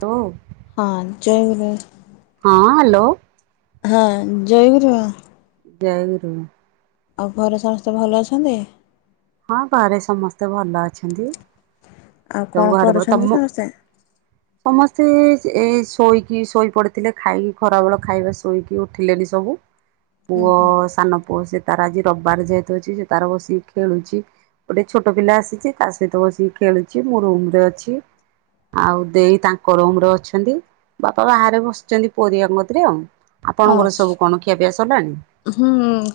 ତ ହଁ ଜୟ ଗୁରୁ। ହଁ ହ୍ୟାଲୋ। ହଁ ଜୟଗରୁ ବାବା। ଜୟ ଗୁରୁ। ଆଉ ଘରେ ସମସ୍ତେ ଭଲ ଅଛନ୍ତି? ହଁ ଘରେ ସମସ୍ତେ ଭଲ ଅଛନ୍ତି। ଆଉ କଣ ତମ ଘରେ ବ କରୁଛନ୍ତି ତମୁ ସମସ୍ତେ? ସମସ୍ତେ ଏଇ ଶୋଇକି ଶୋଇପଡ଼ିଥିଲେ ଖାଇ ଖରାବେଳ ଖାଇବା ଶୋଇକି ଉଠିଲେନି ସବୁ। ହ ପୁଅ ସାନ ପୁଅ ସେ ତାର ଆଜି ରବିବାର ଯେହେତୁ ଅଛି ସେ ତାର ବସିକି ଖେଳୁଛି। ଗୋଟେ ଛୋଟ ପିଲା ଆସିଛି ତା ସହିତ ବସିକି ଖେଳୁଛି ମୁଁ ରୁମ ରେ ଅଛି। ଆଉ ଦେଇ ତାଙ୍କ ରୁମ ରେ ଅଛନ୍ତି। ବାପା ବାହାରେ ବସିଛନ୍ତି ପରୀଆଙ୍ଗକତିରେ ଆଉ ଆପଣଙ୍କର ଅଛି ସବୁ କଣ ଖିଆ ପିଆ ସରିଲାଣି? ହୁଁ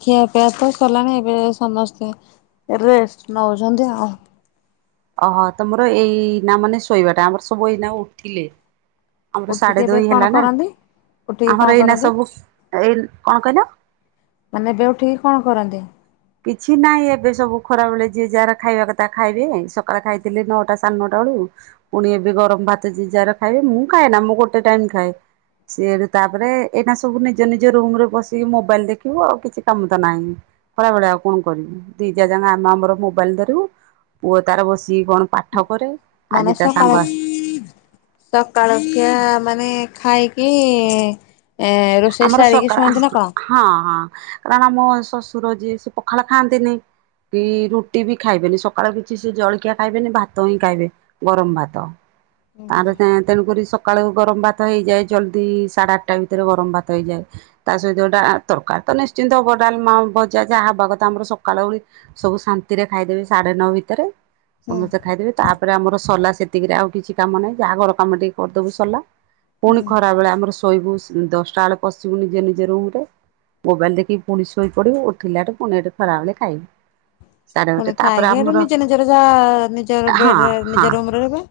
ଖିଆ ପିଆ ତ ସରଲାଣି ଏବେ ସମସ୍ତେ ରେଷ୍ଟ ନଉଛନ୍ତି ଆଉ। ଓହୋ ତମର ଏଇ ନା ମାନେ ଶୋଇବାଟା ଆମର ସବୁ ଏଇନା ଉଠିଲେ। ଆମର ଉଠିକି ସାଢେ ଏବେ ଦୁଇ କଣ ହେଲା ନା କରନ୍ତି? ଉଠିକି କଣ ଆମର ଏଇନା କରନ୍ତି ସବୁ ଏଇ କଣ କହିଲ? ମାନେ ଏବେଉଠିକି କଣ କରନ୍ତି? କିଛି ନାହିଁ ଏବେ ସବୁ ଖରାବେଳେ ଯିଏ ଯାହାର ଖାଇବା କଥା ଖାଇବେ ସକାଳେ ଖାଇଥିଲେ ନଅଟା ସାଢ଼େ ନଅଟା ବେଳୁ। ପୁଣି ଏବେ ଗରମ ଭାତ ଜିଜାର ଖାଇବେ ମୁଁ ଖାଏ ନା ମୁଁ ଗୋଟେ ଟାଇମ ଖାଏ। ସିଏଠୁ ତାପରେ ଏଇନା ସବୁ ନିଜ ନିଜ ରୁମ ରେ ବସିକି ମୋବାଇଲ ଦେଖିବୁ ଆଉ କିଛି କାମ ତ ନାହିଁ। ଖରା ଭଳିଆ ଆଉ କଣ କରିବି ଦି ଯା ଯାଙ୍କ ଆମ ଆମର ମୋବାଇଲ ଧରିବୁ। ପୁଅ ତାର ବସିକି କଣ ପାଠ କରେ। ମାନେ ଆଜି ତା ସାଙ୍ଗ ସକାଳେ ଆସି ସକାଳ ଖିଆ ମାନେ ଖାଇକି ଏ ରୋଷ ରୋଷେଇ ଆମର ସାରିକି ସକାଳ ଶୁଆନ୍ତି ନା କଣ? ହଁ ହଁ କାରଣ ଆମ ଶ୍ୱଶୁର ଯିଏ ସେ ପଖାଳ ଖାଆନ୍ତିନି। କି ରୁଟି ବି ଖାଇବେନି ସକାଳୁ କିଛି ସେ ଜଳଖିଆ ଖାଇବେନି ଭାତ ହିଁ ଖାଇବେ। ଗରମ ଭାତ ତାର ତେଣୁକରି ସ ସକାଳୁ କୁ ଗରମ ଭାତ ହେଇଯାଏ ଜଲ୍ଦି ସାଢ଼େ ଆଠଟା ଭିତରେ ଗରମ ଭାତ ହେଇଯାଏ ତା ସହିତଟା ତରକାର ତ ନିଶ୍ଚିନ୍ତ ହବ ଡାଲମା ବଜା ଯାହା ହବା କଥା ଆମର ସକାଳ ଓଳି। ସବୁ ଶାନ୍ତିରେ ଖାଇଦେବେ ସାଢେ ନଅ ଭିତରେ। ହୁଁ ସମସ୍ତେ ଖାଇଦେବେ ତାପରେ ଆମର ସଲା ସେତିକିରେ ଆଉ କିଛି କାମ ନାହିଁ ଯାହାଘର କାମ ଟିକେ କରିଦବୁ ସଲା। ହୁଁ। ପୁଣି ଖରା ବେଳେ ଆମର ଶୋଇବୁ ଦଶଟା ବେଳେ ପଶିବୁ ନିଜେ ନିଜ ରୁମ ରେ। ମୋବାଇଲ ଦେଖି ପୁଣି ଶୋଇ ପଡିବୁ ଉଠିଲାଠୁ ପୁଣି ଏଠି ଖରା ବେଳେ ଖାଇବୁ। ସାଢେ ଗୋଟେ ପୁଣି ତାପରେ ଖାଇକି ହେଠୁ ଆମର ନିଜ ନିଜର ଯାହା ନିଜର ହଁ ବେଡରେ ହଁ ନିଜ ରୁମ ରେ ରହିବା।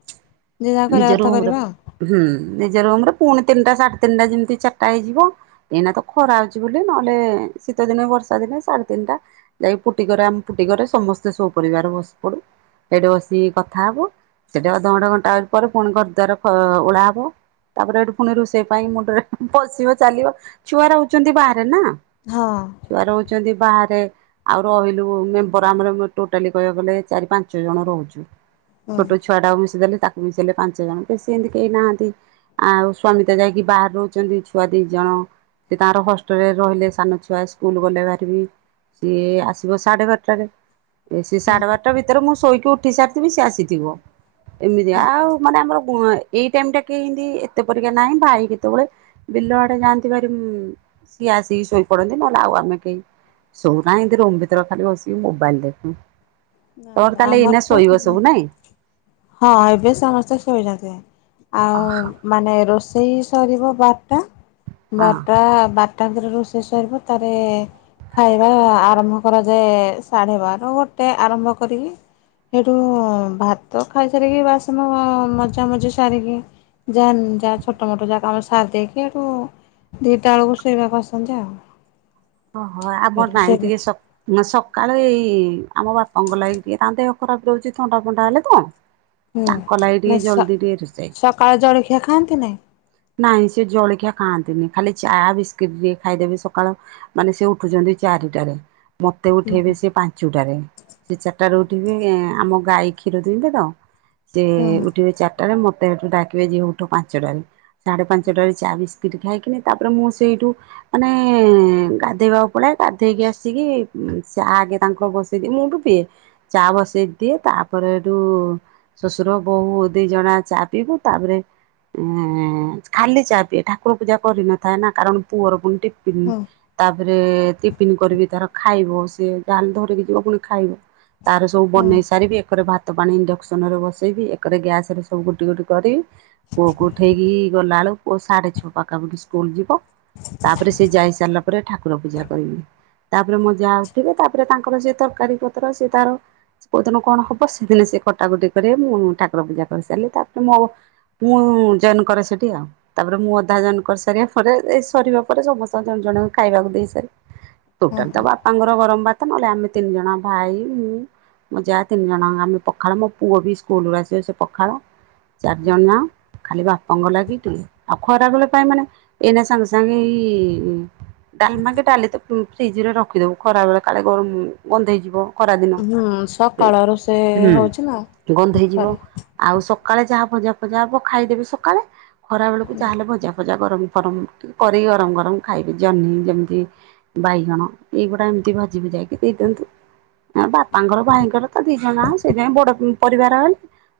ଯିଏ ଯାହା କରିବା ନିଜ କଥା ରୁମରେ କରିବା। ହୁଁ ନିଜେ ରୁମ ପୁଣି ତିନିଟା ସାଢେ ତିନିଟା ଯେମିତି ଚାରଟା ହେଇଯି ଵ ଏହିନା ତ ଖରା ହଉଛି ବୋଲି ନହେଲେ ଶୀତ ଦିନେ ବର୍ଷା ଦିନେ ସାଢେ ତିନିଟା। ଯାଇ ଫୁଟି ଘରେ ଆମେ ଫୁଟି ଘରେ ସମସ୍ତେ ସହ ପରରିବାର ବସି ପଡୁ ହେଇଠି ବସିକି କଥା ହବୁ। ସେଟି ଅଧଘଣ୍ଟା ଘଣ୍ଟାଏ ପରେ ପୁଣି ଘର ଦ୍ବାର ଅ ଓଳା ହବ। ତାପରେ ଏଠୁ ପୁଣି ରୋଷେଇ ପାଇଁ ମୁଣ୍ଡରେ ପଶିବ ଚାଲିବ ଛୁଆ ରହୁଛନ୍ତି ବାହାରେ ନା। ହଁ। ଛୁଆ ରହୁଛନ୍ତି ବାହାରେ। ଆଉ ରହିଲୁ ମେମ୍ବର ଆମର ଟୋଟାଲି କହିବାକୁ ଗଲେ ଚାରି ପାଞ୍ଚ ଜଣ ରହୁଛୁ ଛୋଟ ଛୁ ଛୁଆଟାକୁ ମିଶିଦେଲେ ତାକୁ ମିଶିଲଲେ ପାଞ୍ଚ ଜଣ ବେଶୀ ଏମିତି କେହି ନାହାନ୍ତି। ଆଉ ସ୍ୱାମୀ ତ ଯାଇକି ବାହାରେ ରହୁଛନ୍ତି। ଛୁଆ ଦି ଜଣ ସେ ତାଙ୍କର ହଷ୍ଟେଲରେ ରହିଲେ ସାନ ଛୁଆ ସ୍କୁଲ ଗଲେ ବାହାରିକି। ସିଏ ଆସିବ ସାଢେ ବାରଟାରେ ସିଏ ହୁଁ ସାଢେ ବାରଟା ଭିତ ତରେ ମୁଁ ଶୋଇକି ଉଠି ସାରିଥିବି ସେ ଆସିଥିବ। ଏମିତି ଆଉ ମାନେ ଆମର ଗୁଆଁଏ ଏଇ ଟାଇମ ଟା କିମିତି ଏତେ ପରିକା ନାହିଁ ଭାଇ କେତ ବେଳେ ବିଲ ଆଡେ ଯାଆନ୍ତି ଭାରି ସିଏ ଆସିକି ଶୋଇପଡନ୍ତି ନହେଲେ ଆଉ ଆମେ କେହି ସୋଉନାଏ ଏମିତି ରୁମ ଭିତରେ ଖାଲି ବସିକି ମୋବାଇଲ ଦେଖୁଁ। ତୋର ହୁଁ। ତାହେଲେ ଆମର ଏଇନା ତ ଶୋଇବ ସବୁ ନାଇଁ। ହଁ ଏବେ ସମସ୍ତେ ଶୋଇଛନ୍ତି ଆଉ ମାନେ ରୋଷ ସେଇ ସରିବ ବାରଟା ହଁ ବାରଟା ବାର ତାପରେ ରୋଷେଇ ସରିବ ତାରେ ଖାଇବା ଆରମ୍ଭ କରାଯାଏ ଶାଢେବାର ଗୋଟେ ଆରମ୍ଭ କରିବି। ସେଇଠୁ ଭାତ ଖାଇସାରିକି ବାସନ ମଜା ମଜି ସାରିକି ଯାଏ ଯାହା ଛୋଟ ମୋଟ ଯାକ ଆମ ସାରି ଦେଇକି ଏଠୁ ଦିଟା ବେଳକୁ ଶୋଇବାକୁ ଆସନ୍ତି ଆଉ ଓହୋ ଆମର ସେଠି ନାଇଁ ଶୋଇବେ। ଟିକେ ସ ନା ସକାଳୁ ଏଇ ଆମ ବାପାଙ୍କ ଲାଗି ଟିକେ ତାନ୍ତେ ଖରାପ ଦଉଚି ଥଣ୍ଡା ଫଣ୍ଡା ହେଲେ ତ। ହୁଁ ତାଙ୍କ ଲାଗି ନା ଟିକେ ସ ଜଲଦି ଟିକେ ରୋଷେଇ ସକାଳ ଜଳଖିଆ ଖାଆନ୍ତି ନାଇଁ? ନାଇଁ ସେ ଜଳଖିଆ ଖାଆନ୍ତି ନି ଖାଲି ଚା ବିସ୍କୁିଟ ଟିକେ ଖାଇଦେବେ ସକାଳ ମାନେ ସେ ଉଠୁଛନ୍ତି ଚାରିଟାରେ ମତେ ହୁଁ ହୁଁ ଉଠେଇବେ ସେ ପାଞ୍ଚୁଟାରେ। ସେ ଚାରିଟା ରୁ ଉଠି କି ଆମ ଗାଈ କ୍ଷୀର ଦୁଇଁବେ ତ ସେ ଉଠିବେ ଚାରି ଟାରେ ମତେ ଏଠୁ ଡାକିବେ ଯିଅ ଉଠ ପାଞ୍ଚଟାରେ। ସାଢ଼େ ପାଞ୍ଚଟାରେ ଚା ବିସ୍କିଟ୍ ଖାଇକିନି ତାପରେ ମୁଁ ସେଇଠୁ ମାନେ ଗାଧେଇବାକୁ ପଳାଏ ଗାଧେଇକି ଆସିକି ଚା ଆଗେ ତାଙ୍କ ବସେଇଦେକି ମୁଁ ବି ପିଏ। ଚା ବସେଇ ଦିଏ ତାପରେଏଠୁ ଶ୍ୱଶୁର ବୋହୂ ଦି ଜଣ ଆ ଚା ପିିବୁ ତାପରେ ଏଁ ଖାଲି ଚାହା ପିଏ ଠାକୁର ପୂଜା କରିନଥାଏ ନା କାରଣ ପୁଅର ପୁଣିଟିପିନି ହୁଁ ତାପରେ ଟିଫନ୍ କରିକି ତାର ଖାଇବ ସେ ଯାହାହେଲେ ଧରିକି ଯିବ ପୁଣି ଖାଇବ। ତାର ସବୁ ହୁଁ ବନେଇ ସାରିକି ଏକରେ ଭାତ ଭାତ ପାଣି ଇଣ୍ଡକ୍ସନରେ ବସେଇବି ଏକରେ ଗ୍ୟାସରେ ସବୁ ଗୋଟି ଗୋଟି କରି। ପୁଅ କୁ ଉଠେଇକି ଗଲା ବେଳକୁ ପୁଅ ସାଢେ ଛଅ ପାଖାପାଖି ସ୍କୁଲ ଯିବ ତାପରେ ସେ ଯାଇ ସାରିଲା ତାପରେ ଠାକୁର ପୂଜା କରିବି ତାପରେ ମୋ ହୁଁ ଜା ଉଠିବେ ତାପରେ ତାଙ୍କର ସେ ତରକାରୀ ପତ୍ର ସେ ତାର କୋଉ ଦିନ କଣ ହବ ସେଦିନ ସେ କଟାକଟି କରିବେ ମୁଁ ଠାକୁର ପୂଜା କରିସାରିଲେ ତାପରେ ମୋ ଆଉ ପୁ ଜଏନ୍ କରେ ସେଠି ଆଉ ତାପରେ ମୁଁ ଅଧା ଜଏନ୍ କରି ସାରିବା ପରେ ଏଇ ସରିବା ପରେ ସମସ୍ତ ଜଣେ ଜଣେ ଖାଇବାକୁ ଦେଇ ସାରି ହୁଁ ଟୋଟାଲ ତ ବାପାଙ୍କର ଗରମ ଭାତ ନହେଲେ ଆମେ ତିନି ଜଣ ଭାଇ ମୁଁ ମୋ ଜା ତିନି ଜଣଆଙ୍କ ଆମେ ପଖାଳ ମୋ ପୁଅ ବି ସ୍କୁଲୁରୁ ଆସିବେ ସେ ପଖାଳ। ଚାରି ଜଣ ଯାଁକ। ଖାଲି ବାପାଙ୍କ ଲାଗି ଟି ଆଉ ଖରାବେଳେ ପାଇଁ ମାନେ ଏଇନା ସାଙ୍ଗେ ସାଙ୍ଗେ ଏଇ ଡାଲମା କି ଡାଲି ତ ଉ ଫ୍ରିଜ ରେ ରଖିଦବୁ ଖରା ବେଳେ କାଳେ ଗରମ ଗନ୍ଧେଇ ଯିବ। ଖରାଦିନ ହୁଁ ହୁଁ ସକାଳ ରୋଷେଇ ହଉଛି ନା ହୁଁ ଗନ୍ଦେଇ ଯିବ। ସରି ଆଉ ସକାଳେ ଯାହା ଭଜା ଫଜା ହବ ଖାଇଦେବି ସକାଳେ ଖରା ବେଳକୁ ହୁଁ ଯାହା ହେଲେ ଭଜା। ଭଜା ଗରମ ଫରମ କରି ଗରମ ଗରମ ଖାଇବି ଜହ୍ନି ଯେମିତି ବାଇଗଣ ଏଇଗୁଡା ଏମିତି ଭାଜି ଭୁଯାକି ଦେଇଦିଅନ୍ତୁ। ବାପାଙ୍କର ଭାଇଙ୍କର ତ ଦି ଜଣ ସେଇଥି ପାଇଁ ବଡ ପରିବାର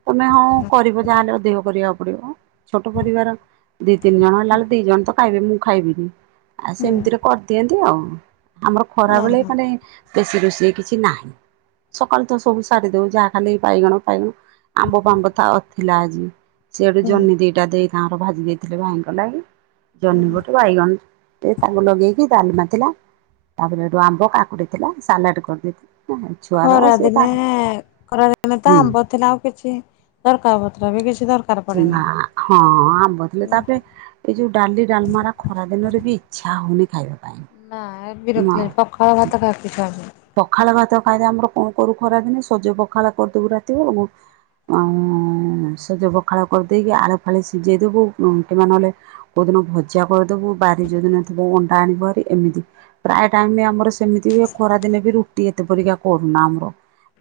ତମେ ହଁ କରିବ ଯାହାହେଲେ ଅଧିକ କରିବାକୁ ପଡିବ। ଛୋଟ ପରିବାର ଦି ତିନି ଜଣ ହେଲାଳୁ ଦି ଜଣ ତ ଖାଇବେ ମୁଁ ଖାଇବିନି ଆଉ ହୁଁ ସେମିତିରେ ସେମିତି ଆଉ ଆମର ଖରା ବେଳେ ଓହୋ ମାନେ ବେଶୀ ରୋଷଇ କିଛି ନାହିଁ। ସକାଳୁ ତ ସବୁ ସାରି ଦଉ ଯାହା ଖାଲି ବାଇଗଣ ଫାଇଗଣ। ଆମ୍ବ ଫାମ୍ବ ଥାଅ ଥିଲା ଆଜି। ସିଆ ଡୁ ଜହ୍ନି ଦିଟା ଦେଈ ତାଙ୍କର ଭାଜି ଦେଇଥିଲେ ଭାଇଙ୍କ ଲାଗି। ଜହ୍ନି ଗୋଟେ ବାଇଗଣ ଟେ ତାକୁ ଲଗେଇ କି ଡାଲମା ଥିଲା ତା ପରେ ସେଠୁ ଆମ୍ବ କାକୁଡି ଥିଲା ସାଲାଟ କରିଦେଇଥିଲି। ଛୁଆର ସିଏ ଖରାଦିନେ ତାର ଖରାଦିନେ ତ ହୁଁ। ଆମ୍ବ ଥିଲା ଆଉ କିଛି ତରକାରି ପତ୍ର ବି କିଛି ଦର ନା ହଁ ଆମ୍ବ ଥିଲେ ତା ପରେ ଏଇ ଯୋଉ ଡାଲି ଡାଲମାରା ଖରା ଦିନରେ ବି ଇଚ୍ଛା ହଉନି ଖାଇବା ପାଇଁ। ନା ମା ବିରକ୍ତି ଲାଗିଲା ପଖାଳ ଭାତ ଖାଇବାକୁ ଇଚ୍ଛା ହଉଚି। ପଖାଳ ଭାତ ଖାଇଦେ ଆମର କଣ କରୁ ଖରା ଦିନେ ସଜ ପଖାଳ କରିଦବୁ ରାତି ବେଳକୁ। ଆଉଁ ସଜ ପଖାଳ କରିଦେଇକି ଆଳୁ ଫାଳି ସିଝେଇ ଦେବୁ। ଉଁ କିବା ନହେଲେ କୋଉଦିନ ଭଜା କରିଦବୁ ବାରି ଯୋଉଦିନ ଥିବ ଅଣ୍ଡା ଆଣିବୁ ଭାରି ଏମିତି। ପ୍ରାୟ ଟାଇମ ଆମର ସେମିତି ବି ଖରା ଦିନେ ବି ରୁଟି ଏତେ ପରିକା କରୁନା ଆମର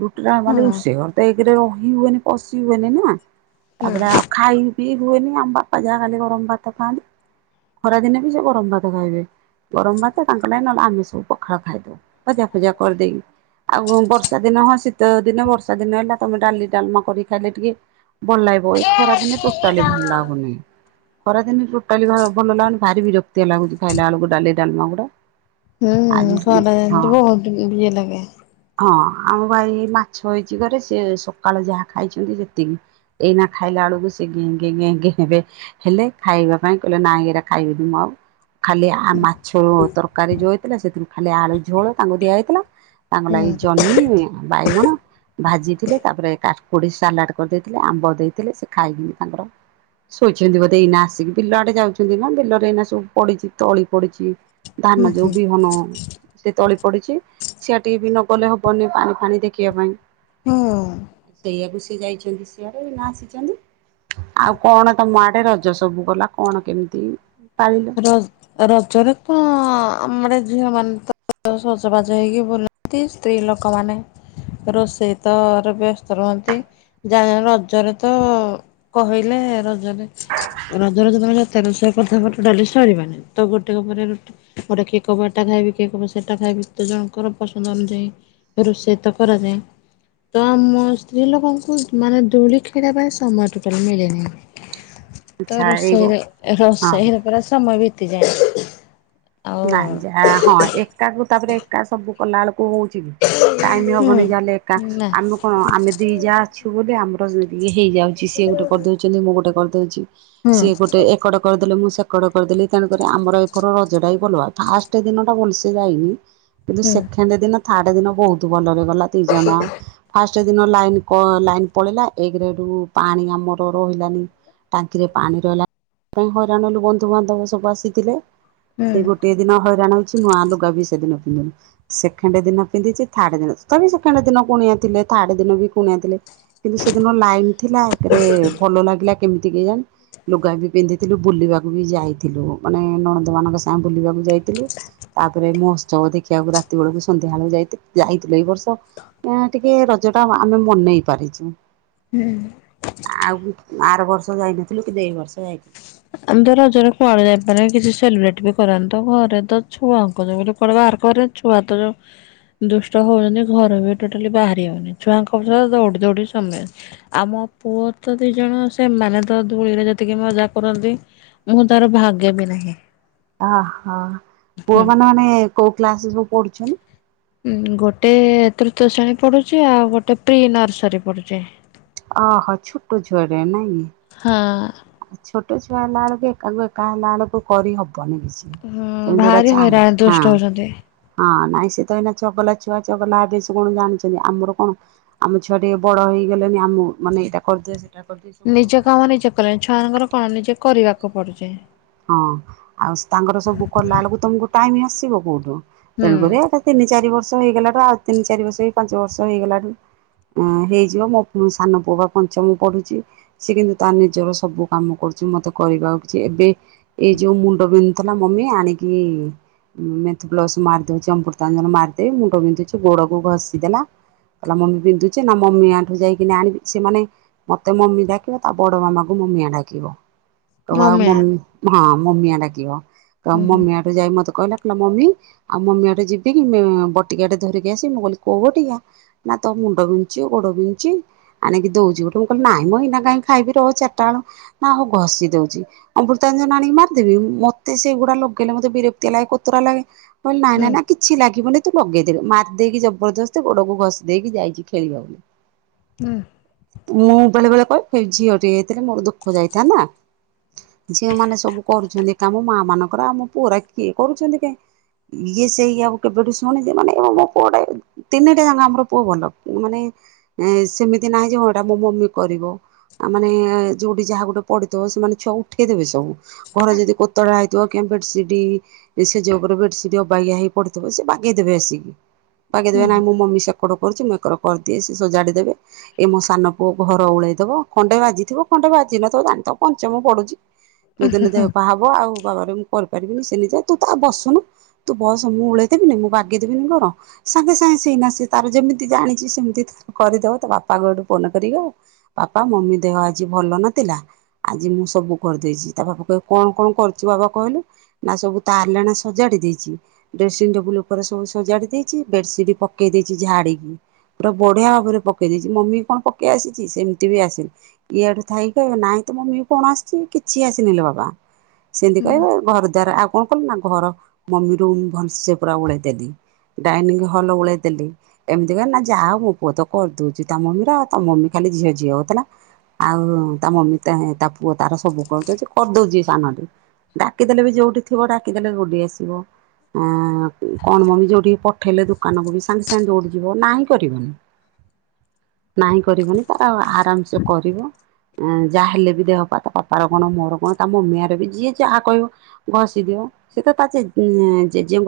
ରୁଟି ଟା ହୁଁ ମାନେ ହୁଁ। ରୋଷେଇ ଘର ତ ଏ ରେ ରହି ହୁଏନି ପଶି ହୁଏନି ନା ତା ପରେ ଆ ଖାଇ ପିଇ ହୁଏନି ଆମ ବାପା ଯାହା ଖାଲି ଗରମ ଭାତ ଖାଆନ୍ତି। ଖରା ଦିନେ ବି ସେ ଗରମ ଭାତ ଖାଇବେ। ଗରମ ଭାତ ତାଙ୍କ ଲାଗି ନହେଲେ ଆମେ ସବୁ ପଖାଳ ଖାଇଦଉ। ଭଜା କରିଦେଇକି। ଆଉ କଁ ବର୍ଷା ଦିନ ହଁ ଶୀତ ଦିନେ ବର୍ଷା ଦିନ ହେଲା ତମେ ଡାଲି ଡାଲମା କରି ଖାଇଲେ ଟିକେ ଭଲ ଲାଗିବ ଏଇ ଖରାଦିନେ ଟୋଟାଲି ଭଲ ଲାଗୁନି। ଖରା ଦିନେ ବି ଟୋଟାଲି ଭା ଭଲ ଲାଗୁନି। ଭାରି ବିରକ୍ତିଆ ଲାଗୁଚି ଖାଇଲା ବେଳକୁ ଡାଲି ଡାଲମା ଗୁଡା। ହୁଁ ଆଜି ଖରା ଦିନେ ହଁ ତ ବହୁତ ଇଏ ଲାଗେ। ହଁ ଆମ ହେଇ ମାଛ ହେଇଚି ଘରେ ସିଏ ସକାଳ ଯାହା ଖାଇଚନ୍ତି ସେତିକି। ଏଇନା ଖାଇଲା ବେଳକୁ ସେ ଗେଁ ଗେଁ ଗେଁ ହେବେ। ହେଲେ ଖାଇବା ପାଇଁ କହିଲେ ନାଇଁ ଏରା ଖାଇବିିନି ମୁଁ ଆଉ। ଖାଲି ଆ ମାଛ ତରକାରୀ ଯୋଉ ହେଇଥିଲା ସେଥିରୁ ଖାଲି ଆଳୁ ଝୋଳ ତାଙ୍କୁ ଦିଆ ହେଇ ଥିଲା ତାଙ୍କ ହୁଁ ଲାଗି ଜହ୍ନି, ବାଇଗଣ ଭାଜିଥିଲେ ତା ପରେ କାକୁଡି ସାଲାଡ କରିଦେଇଥିଲେ ଆମ୍ବ ଦେଇଥିଲେ। ସେ ଖାଇକିନି ତାଙ୍କର ଶୋଇଚନ୍ତି ବୋଧେ ଏଇନା ଆସିକି। ବିଲ ଆଡେ ଯାଉଚନ୍ତି ନା ବିଲରେ ଏଇନା ସବୁ ପଡିଚି ତଳି ପଡିଚି। ହୁଁ ଧାନ ଯୋଉ ହୁଁ ବିହନ ସେ ତଳି ପଡିଚି। ସିଆଡେ ଟିକେ ବି ନ ଗଲେ ହବନି ପାଣି ଫାଣି ଦେଖିବା ପାଇଁ। ହୁଁ। ସେଇଆକୁ ସେ ଯାଇଚନ୍ତି ସିଆଡ ଏଇନା ଆସିଚନ୍ତି। ଆଉ କଣ ତମ ଆଡେ ରଜ ସବୁ ଗଲା। କଣ କେମିତି ପାଳିଲ? ର-ରଜରେ ତ ଆମର ଝିଅ ମାନେ ତ ଅ ସଜବାଜ ହେଇକି ବୁଲନ୍ତି ସ୍ତ୍ରୀ ଲୋକମାନେ ରୋଷେଇ ତ ର ବ୍ୟସ୍ତ ରୁହନ୍ତି। ଯାଉଁ ଯାଉଁ ରଜରେ ତ କହିଲେ ର ରଜ ରେ ଯେ ତମେ ଯେତେ ରୋଷେଇ କରୁଥିବ ଟୋଟାଲି ସରିବନି। ତ ଗୋଟିକ ପରେ ଗୋଟେ ଏପଟେ କିଏ କଇବ ଏଟା ଖାଇବି କି କଇବ ସେଟା ଖାଇବି ତ ଜଣଙ୍କର ପସନ୍ଦ ଅନୁଯାୟୀ ରୋଷେଇ ତ କରାଯାଏ। ତ ଆମ ସ୍ତ୍ରୀ ଲୋକଙ୍କୁ ମାନେ ଦୂଳି ଖେଳିବା ପାଇଁ ସମୟ ଟୋଟାଲି ମିଳେ ନାହିଁ। ତ ଆଚ୍ଛା ଏଇ ରୋଷେଇରେ ହଁ ରୋଷେଇରେ ପରା ସମୟ ବିତିଯାଏ। ଆଉ କାଆଁ ଯା ହଁ ଏକାକୁ ତା ପରେ ଏକା ସବୁ କଲାବେଳକୁ କୋଉ ହଉଚି କି ଟାଇମ୍ ହୁଁ ହବନି ଯା ହେଲେ ଏକା ନା ଆମେ କଣ ଆମେ ଦି ଯା ଅଛୁ ବୋଲି ଆମର ଇଏ ହେଇଯାଉଚି ସିଏ ଗୋଟେ କରିଦଉଚନ୍ତି ମୁଁ ଗୋଟେ କରିଦଉଚି। ହୁଁ ସିଏ ଗୋଟେ ଏକଡ କରିଦେଲେ ମୁଁ ସେ କଡ଼ କରିଦେଲି। ତେଣୁକରି ଆମର ଏଥର ରଜଟା ବି ଭଲ ଆ ଫାଷ୍ଟ ଦିନ ଟା ଭଲସେ ଯାଇନି କିନ୍ତୁ ହୁଁ ସେକେଣ୍ଡ ଦିନ ଥାର୍ଡ ଦିନ ବହୁତ ଭଲରେ ଗଲା ଦି ଜଣ ଫାଶ୍ ଫାଷ୍ଟ ଦିନ ଲାଇନ କ ଲାଇନ୍ ପଳେଇଲା ଏକ ଏଠୁ ପାଣି ଆମର ରହିଲାନି। ଟାଙ୍କିରେ ପାଣି ରହିଲା ପାଇଁ ହଇରାଣ ହେଲୁ ବନ୍ଧୁବାନ୍ଧବ ସବୁ ଆସିଥିଲେ। ସେଇ ହୁଁ ଗୋଟେ ଦିନ ହଇରାଣ ହଉଚି ନୂଆ ଲୁଗା ବି ସେଦିନ ପିନ୍ଧୁନି। ସେକେଣ୍ଡ ଦିନ ପିନ୍ଧିଚି ଥାର୍ଡ ଦିନ ତବି ସେକେଣ୍ଡ ଦିନ କୁଣିଆ ଥିଲେ ଥାର୍ଡ ଦିନ ବି କୁଣିଆ ଥିଲେ କିନ୍ତୁ ସେଦିନ ଲାଇନ ଥିଲା ଏକରେ ଭଲ ଲାଗିଲା କେମିତି କେ ଜାଣି ଲୁଗାବି ପିନ୍ଧି ଥିଲୁ ବୁଲିବାକୁ ବି ଯାଇଥିଲୁ ମାନେ ନଣନ୍ଦ ମାନଙ୍କ ସାଙ୍ଗ ବୁଲିବାକୁ ଯାଇଥିଲୁ। ତାପରେ ମହୋତ୍ସବ ଦେଖିବାକୁ ରାତି ବେଳକୁ ସନ୍ଧ୍ୟା ବେଳେ ଯାଇଥି ଯାଇଥିଲୁ ଏଇ ବର୍ଷ ତ ଅ ଟିକେ ରଜ ଟା ଆମେ ମନେଇ ପାରିଚୁ। ହୁଁ। ଆଉ ଆର ବର୍ଷ ଯାଇନଥିଲୁ କିନ୍ତୁ ଏଇ ବର୍ଷ ଯାଇଥିଲୁ। ଆମ ତ ରଜରେ କୁଆଡେ ଯାଇପାରି କିଛି ସେଲିବ୍ରେଟ ବି କରାନ୍ତୁ ଘରେ ତ ଛୁଆଙ୍କ ଯୋଗୁରୁ କୁଆଡେ ବାହାର କରେ ଛୁଆତ ଯୋଉ ଦୁଷ୍ଟ ହଉଚନ୍ତି ଘର ବି ଟୋଟାଲି ବାହାରି ହଉନି ଛୁଆଙ୍କ ସହ ଦୌଡି ଦୌଡି ସମେ ଆମ ପୁଅତ ଦିଜଣ ସେମାନେତ ଧୂଳିରେ ଯେତିକି ମଜା କରନ୍ତି। ମୁଁ ତାର ଭାଗେ ବି ନାହିଁ। ଓହୋ। ପୁଅମାନେ ମାନେ କୋଉ କ୍ଳାସରେ ସବୁ ପଢୁଛନ୍ତି? ଗୋଟେ ତୃତୀୟ ଶ୍ରେଣୀ ପଢୁଚି ଆଉ ଗୋଟେ ପ୍ରି ନର୍ସରୀ ପଢୁଚି। ଓହୋ ଛୁଟ ଛୁଆ ଗୁରା ନାଇଁ? ହଁ। ଛୋଟ ଛୁଆ ହେଲା ବେଳକୁ କାଲ ଏକା ହେଲା ବେଳକୁ କରିହବନି କିଛି। ହୁଁ ତମେ ଯୋଉଟା ଭାରି ଚାହିଁ ହଇରାଣ। ହଁ ଦୁଷ୍ଟ ହଉଛନ୍ତି। ହଁ ନାଇଁ ସେ ତ ଏଇନା ଚଗଲା ଛୁଆ ଚଗଲା ହେବେ ସେ କଣ ଜାଣିଚନ୍ତି। ଆମର କଣ ଆମ ଛୁଆ ଟିକେ ବଡ ହେଇଗଲେଣି ଆମ ମାନେ ଏଇଟା କରିଦିଅ ସେଟା କରିଦେ ସେ ଗୋଟେ ଗୋଟେ ଆରାମ ସେ ସାର୍ ଙ୍କର କଁ ନିଜେ କରିବାକୁ ପଡ଼ୁଚି। ହଁ ଆଉ ତାଙ୍କର ସବୁ କଲା ବେଳକୁ ତମକୁ ଟାଇମ ଆସିବ କୋଉଠୁ ହୁଁ। ତେଣୁକରି ଏଟା ତିନି ଚାରି ବର୍ଷ ହେଇଗଲାଟୁ ଆଉ ତିନି ଚାରି ବର୍ଷ କି ପାଞ୍ଚ ବର୍ଷ ହେଇଗଲାରୁୁ ହଁ ହେଇଯିବ ମୋ ସାନ ପୁଅ ବା ପଞ୍ଚମ ପଢ଼ୁଚି। ସେ କିନ୍ତୁ ତା ନିଜର ସବୁ କାମ କରୁଚି ମତେ କରିବା ଆଉ କିଛି ଏବେ ଏଇ ଯୋଉ ମୁଣ୍ଡ ବିନ୍ଧୁଥିଲା ମମି ଆଣିକି ମେନ୍ଥପ୍ଲସ୍ ମାରିଦଉଛି ଅମୃତାଞ୍ଜନ ମାରିଦେ ମୁଣ୍ଡ ବିନ୍ଧୁଚି ଗୋଡ କୁ ଘଷି ଦେଲା। କଲା ମମି ବୁନ୍ଧୁଚି ନା ମମି ଆଠୁ ଯାଇକି ଆଣିବି ସେମାନେ ମତେ ମମି ଡାକିବ ତା ବଡ ମାମାଙ୍କୁ ମମିଆ ଡାକିବ। ତ ଆଉ ମମିଆ ମ ହଁ ମମିଆ ଡାକିବ। ତ ହୁଁ ହୁଁ ମମିଆଠୁ ଯାଇ ମତେ କହିଲା କଇଲା ମମି ଆଉ ମମିଆ ଠୁ ଯିବି କି ମୋ ବଟିକାଆଟେ ଧରିକି ଆସିମୀ। ମୁଁ କହିଲି କୋଉ ବଟିକା? ନା ତୋ ମୁଣ୍ଡ ବିନ୍ଧୁଚି ଗୋଡ ବିନ୍ଧୁଚି। ଆଣିକି ଦଉଚି ଗୋଟେ ମୁ କହିଲି ନାହିଁ ନାହିଁ ଇନା କଁ ଖାଇବି ରହ ଚାରିଟା ବଳୁ ନା ହଉ ଘଷି ଦଉଛି। ଅମ୍ବୁ ତଞ୍ଜନ ଆଣିକି ମାରିଦେବି। ମତେ ସେଗୁଡା ଲଗେଇଲେ ମତେ ବିରକ୍ତିଆ ଲାଗେ କୋତରା ଲାଗେ କଇଲି ନା ନା ହୁଁ ନା କିଛି ଲାଗିବନି। ତୁ ମଗେଇଦେଲୁ ମାଦିକି ଜବରଦସ୍ତ ଗୋଡକୁ ଘସି ଦେଇକି ଯାଇଚି ଖେଳିବାକୁ। ଉଁ। ମୁଁ ବେଳେବେଳେ କଏ ଏଇ ଝିଅ ଟିଏ ହେଇଥିଲେ ମୋର ଦୁଃଖ ଯାଇଥାନ୍ତା। ଝିଅମାନେ ସବୁ କରୁଛନ୍ତି ହୁଁ। କାମ ମା ମାନଙ୍କର ଆମ ପୁଅ ରା କିଏ କରୁଛନ୍ତି କାଇଁ। ଇଏ ସେଇ ଆଉ କେବେଠୁ ଶୁଣିଚି ମାନେ [unintelligible] ତିନିଟା ଯାଙ୍କ ଆମର ପୁଅ ଭଲ ମାନେ ସେମିତି ନାହିଁ ଯେ ହଁ ଏଟା ମୋ ମମି କରିବ। ଆ ମାନେ ଯୋଉଠି ଯାହା ଗୋଟେ ପଡିଥିବ ସେମାନେ ଛୁଆ ଉଠେଇଦେବେ ସବୁ ଘର ଯଦି କୋତରା ହେ ତ କେ ବେଡସିଡି ଶେଯ ଉପରେ ବେଡସିଟି ଅବାଗିଆ ହେଇ ପଡିଥିବ ସେ ବାଗେଇଦବେ ଆସିକି। ବାଗେଇଦେବେ ନା ମୋ ମମି ସେ ଏକଡ କରୁଚି ମୁଁ ଏକର କରିଦିଏ ସେ ସଜାଡ଼ିଦେବେ ଏ ମୋ ସାନ ପୁଅ ଘର ଓଳେଇଦବ ଖଣ୍ଡେ ବାଜିଥିବ ଖଣ୍ଡେ ବାଜି ନଥିବ ଜାଣିତ ପଞ୍ଚମ ପଡୁଚି। ଯୋଉ ଦିନ ଦେହପା ହବ ଆଉ ବାବାରେ ମୁଁ କରିପାରିବିନି ସେ ନିିଜେ ତୁ ତ ବସୁନୁ ତୁ ବସ ମୁଁ ଓଳେଇ ଦେବିନି ମୁଁ ବାଗେଇଦେବିନି ଘର। ସବୁ ସାଏ ସେଇନା ସେ ତାର ଯେମିତି ଜାଣିଚି ସେମିତି ତ କରିଦବ ତା ବାପାଙ୍କୁ ଏଠୁ ଫୋନ କରିବ ପାପ ମମି ଦେହ ଆଜି ଭଲ ନଥିଲା। ଆଜି ମୁଁ ସବୁ କରିଦେଇଚି। ତା ବାବା କହିବେ କଣ କଣ କରିଚୁ ବାବା କହିଲୁ ନା ସବୁ ତା ଆଲଣା ସଜାଡ଼ି ଦେଇଚି। ଡ୍ରେସିଂ ଟେବୁଲ ଉପରେ ସବୁ ସଜାଡି ଦେଇଚି। ବେଡ଼ସିଟ ପକେଇ ଦେଇଚି ଝାଡ଼ିକି। ପୁରା ବଢ଼ିଆ ଭାବରେ ପକେଇ ଦେଇଚି। ମମିକି କଣ ପକେଇ ଆସିଚି ସେମିତି ବି ଆସିନି। ଇଏ ହେଟୁ ଥାଇକି କହିବେ ନାଇଁ ତୋ ମମି କି କଣ ଆସ କିଛି ଆସିନିଲୋ ବାବା ସେମିତି କହିବ ଘରଦ୍ୱାର ଆଉ କଣ କଲୁ ନା ଘର ମମି ରୁମ୍ ଭଲସେ ପୁରା ଓଳେଇ ଦେଲି। ଡାଇନିଂ ହଲ୍ ଓଳେଇଦେଲି। ଏମିତି କହିବେ ନା ଯାହା ହୋଉ ମୋ ପୁଅ ତ କରିଦଉଚି ତା ମମିର ଆଉ ତା ମମି ଖାଲି ଝିଅ ଝିଅ ହଉଥିଲା। ଆଉ ତା ମମି ତା ତା ପୁଅ ତାର ସବୁ କରିଦଉଚି କରିଦଉଚି ସାନ ଟି। ଡାକିଦେଲେ ବି ଯୋଉଁଠି ଥିବ ଡାକିଦେଲେ ଧୌଡି ଆସିବ। ହଁ କଣ ମମି ଯୋଉଁଠିକି ପଠେଇଲେ ଦୋକାନକୁ ବି ସାଙ୍ଗେ ସାଙ୍ଗେ ଦୌଡ଼ିଯିବ ନାହିଁ କରିବନି। ନାହିଁ କରିବୁନି ତାର ଆରାମସେ କରିବ ଯାହା ହେଲେ ବି ଦେହ ପା ତ। ତାର କଣ ମୋର କଣ ତା ମମିଆଁର ବି ଯିଏ ଯହା କହିବ ଘଷି ଦିଅ ସେ ତ ତା ଯେ ଯେ ଙ୍କ ର